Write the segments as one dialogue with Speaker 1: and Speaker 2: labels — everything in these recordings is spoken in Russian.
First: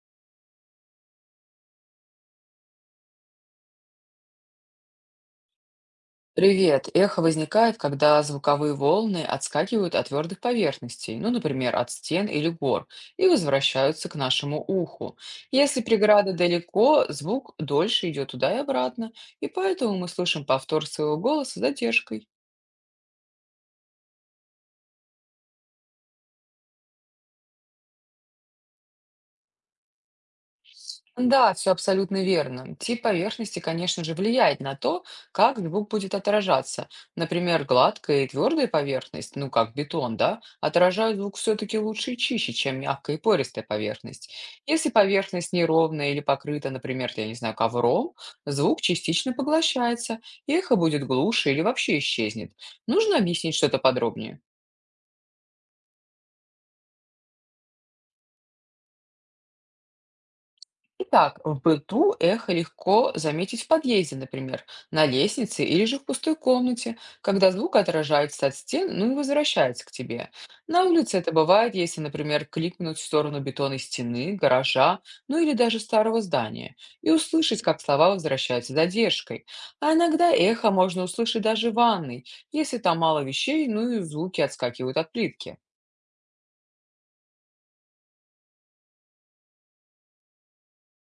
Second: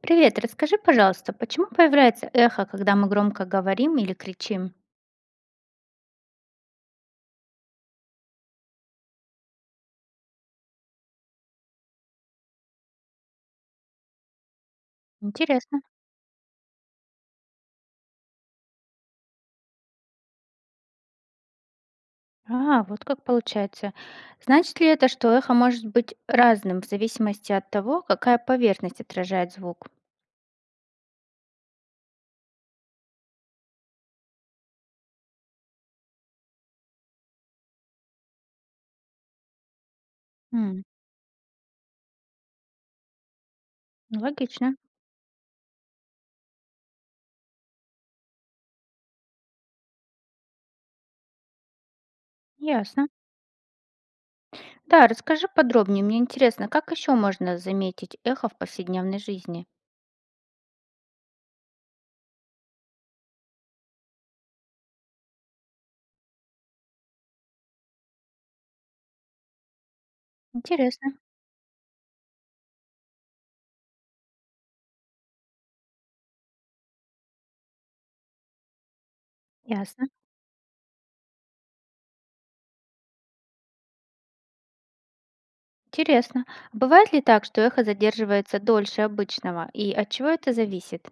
Speaker 1: Привет, расскажи, пожалуйста, почему появляется эхо, когда мы громко говорим или кричим?
Speaker 2: Привет! Эхо возникает, когда звуковые волны отскакивают от твердых поверхностей, ну, например, от стен или гор, и возвращаются к нашему уху. Если
Speaker 1: Интересно.
Speaker 2: преграда далеко, звук дольше идет туда и обратно, и поэтому мы слышим повтор своего голоса с задержкой.
Speaker 1: А, вот как получается. Значит ли это, что эхо может быть разным в зависимости от того, какая поверхность отражает звук?
Speaker 2: Да, все абсолютно верно. Тип поверхности, конечно же, влияет на то, как звук будет отражаться. Например, гладкая и твердая поверхность, ну как бетон, да,
Speaker 1: М,
Speaker 2: отражают звук все-таки лучше и чище, чем мягкая и пористая поверхность.
Speaker 1: логично.
Speaker 2: Если поверхность неровная или покрыта, например, я не знаю, ковром, звук частично поглощается, эхо будет глуше или вообще исчезнет.
Speaker 1: Ясно.
Speaker 2: Нужно объяснить что-то подробнее?
Speaker 1: Да, расскажи подробнее. Мне интересно, как еще можно заметить эхо в повседневной жизни?
Speaker 2: Итак, в быту эхо легко заметить в подъезде, например, на лестнице или же в пустой комнате, когда звук отражается от стен, ну и возвращается к тебе. На
Speaker 1: Интересно.
Speaker 2: улице это бывает, если, например, кликнуть в сторону бетонной стены, гаража, ну или даже старого здания, и услышать, как слова возвращаются с задержкой. А
Speaker 1: Ясно.
Speaker 2: иногда эхо можно услышать даже в ванной, если там мало вещей, ну и звуки отскакивают от плитки.
Speaker 1: Интересно. А бывает ли так, что эхо задерживается дольше обычного? И от чего это зависит?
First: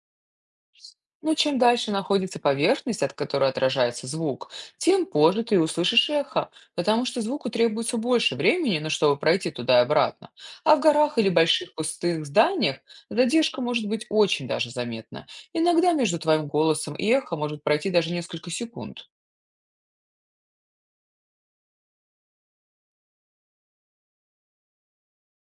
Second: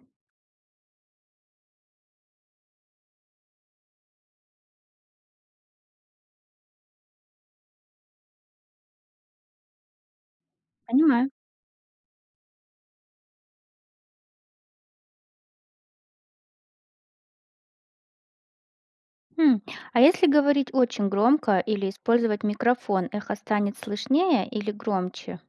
Speaker 2: Но чем дальше находится поверхность, от которой отражается звук, тем позже ты услышишь эхо, потому что звуку требуется больше времени, но чтобы пройти туда и обратно. А в горах
Speaker 1: Понимаю.
Speaker 2: или больших пустых зданиях задержка может быть очень даже заметна. Иногда между твоим голосом и эхо может пройти даже несколько секунд.
Speaker 1: М, а если говорить очень громко или использовать микрофон, эхо станет слышнее или громче?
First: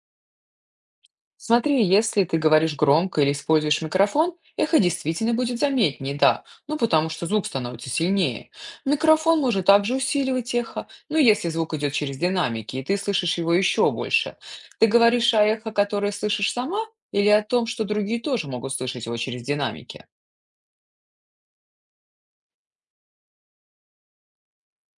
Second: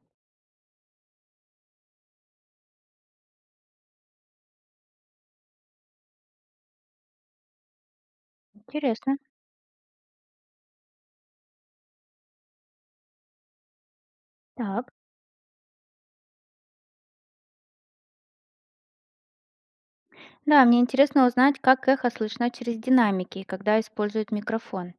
Speaker 2: Смотри, если ты говоришь громко или используешь микрофон, эхо действительно будет заметнее, да, ну потому что звук становится сильнее.
Speaker 1: Интересно.
Speaker 2: Микрофон может также усиливать эхо, ну если звук идет через динамики, и ты слышишь его еще больше. Ты
Speaker 1: Так.
Speaker 2: говоришь о эхо, которое слышишь сама, или о том, что другие тоже могут слышать его через динамики?
Speaker 1: Да, мне интересно узнать, как эхо слышно через динамики, когда используют микрофон.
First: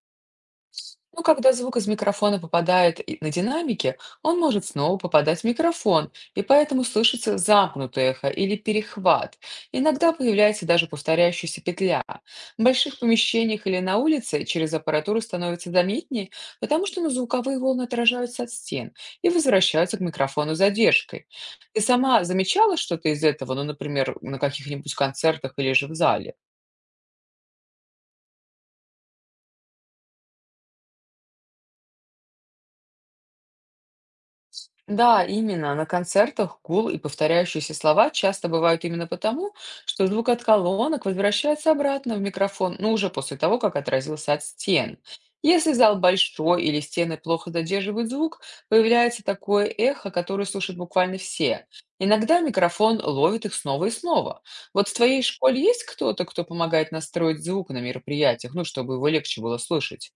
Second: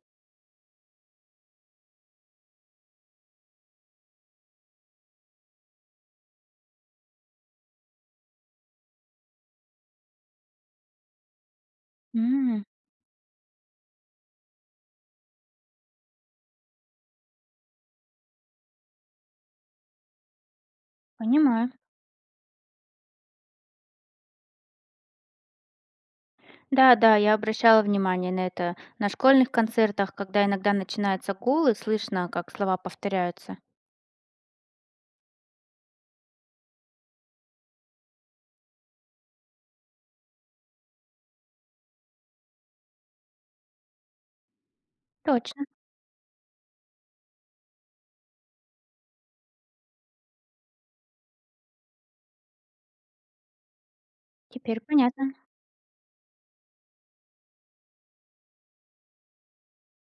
Speaker 2: Но когда звук из микрофона попадает на динамики, он может снова попадать в микрофон, и поэтому слышится замкнутое эхо или перехват. Иногда появляется даже повторяющаяся петля. В
Speaker 1: М,
Speaker 2: больших помещениях или на улице через аппаратуру становится заметнее, потому что, ну, звуковые волны отражаются от стен и возвращаются к микрофону с задержкой.
Speaker 1: понимаю.
Speaker 2: Ты сама замечала что-то из этого, ну, например, на каких-нибудь концертах или же в зале?
Speaker 1: Да, да, я обращала внимание на это. На школьных концертах, когда иногда начинается гул, и слышно, как слова повторяются.
Speaker 2: Да, именно. На концертах гул и повторяющиеся слова часто бывают именно потому, что звук от колонок возвращается обратно в микрофон, ну уже после того, как отразился от стен.
Speaker 1: Точно,
Speaker 2: Если зал большой или стены плохо задерживают звук, появляется такое эхо, которое слушают буквально все. Иногда микрофон ловит их снова и снова.
Speaker 1: теперь
Speaker 2: Вот в твоей
Speaker 1: понятно.
Speaker 2: школе есть кто-то, кто помогает настроить звук на мероприятиях, ну, чтобы его легче было слышать?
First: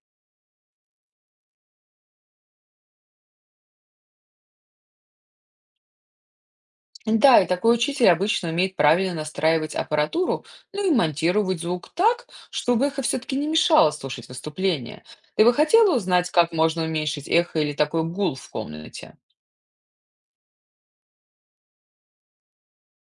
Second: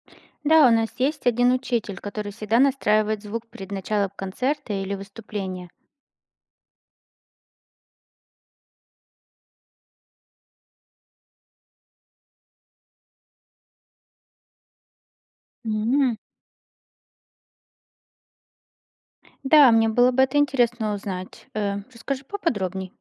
Speaker 1: Да, у нас есть один учитель, который всегда настраивает звук перед началом концерта или выступления.
Speaker 2: Да, и такой учитель обычно умеет правильно настраивать аппаратуру, ну и монтировать звук так, чтобы эхо все-таки не мешало слушать выступление. Ты бы хотела узнать, как можно уменьшить эхо или такой гул в комнате?
Speaker 1: Да, мне было бы это интересно узнать. Расскажи поподробней.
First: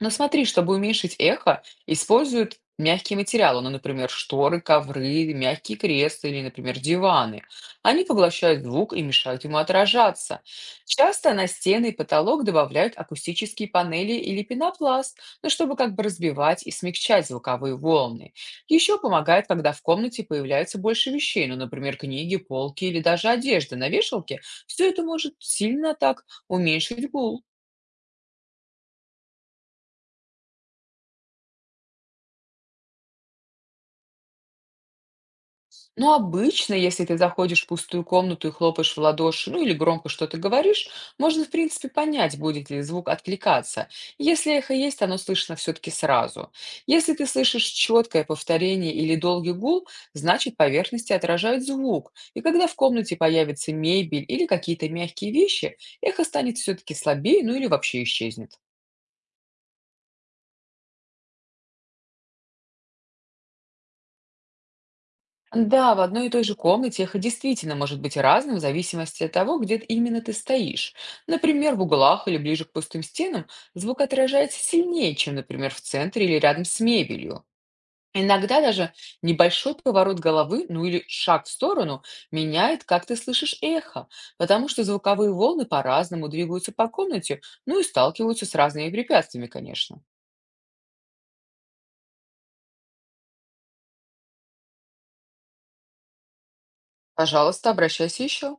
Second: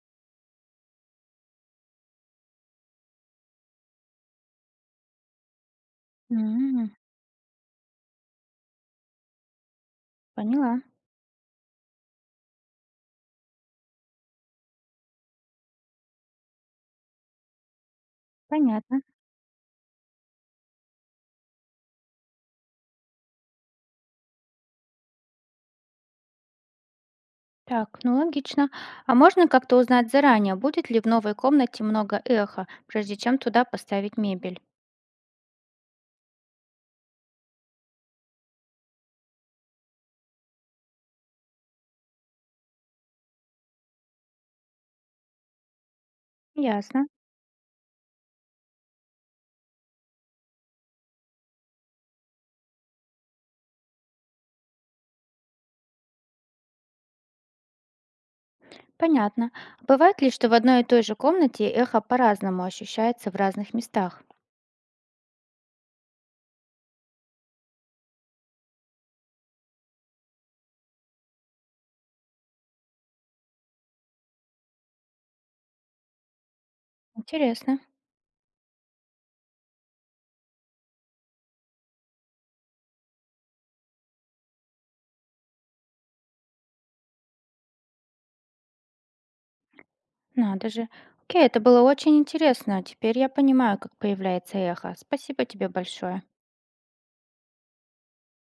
Speaker 2: Но смотри, чтобы уменьшить эхо, используют мягкие материалы, ну, например, шторы, ковры, мягкие кресла или, например,
Speaker 1: М,
Speaker 2: диваны. Они поглощают звук и мешают ему отражаться.
Speaker 1: поняла.
Speaker 2: Часто на стены и потолок добавляют акустические панели или пенопласт, ну, чтобы как бы разбивать и смягчать звуковые волны. Еще
Speaker 1: Понятно.
Speaker 2: помогает, когда в комнате появляется больше вещей, ну, например, книги, полки или даже одежда на вешалке. Все это может сильно так уменьшить гул.
Speaker 1: Так, ну логично. А можно как-то узнать заранее, будет ли в новой комнате много эха, прежде чем туда поставить мебель?
Speaker 2: Ну, обычно, если ты заходишь в пустую комнату и хлопаешь в ладоши, ну или громко что-то говоришь, можно, в принципе, понять, будет ли звук откликаться. Если эхо есть, оно слышно все-таки сразу.
Speaker 1: Ясно.
Speaker 2: Если ты слышишь четкое повторение или долгий гул, значит, поверхности отражают звук. И когда в комнате появится мебель или какие-то мягкие вещи, эхо станет все-таки слабее, ну или вообще исчезнет.
Speaker 1: Понятно. А бывает ли, что в одной и той же комнате эхо по-разному ощущается в разных местах?
Speaker 2: Да, в одной и той же комнате эхо действительно может быть разным в зависимости от того, где именно ты стоишь. Например, в углах или ближе к пустым стенам звук отражается сильнее, чем, например, в центре или рядом с мебелью.
Speaker 1: Интересно.
Speaker 2: Иногда даже небольшой поворот головы, ну или шаг в сторону, меняет, как ты слышишь эхо, потому что звуковые волны по-разному двигаются по комнате, ну и сталкиваются с разными препятствиями, конечно.
Speaker 1: Надо же. Окей, это было очень интересно. Теперь я понимаю, как появляется эхо. Спасибо тебе большое.
Speaker 2: Пожалуйста, обращайся еще.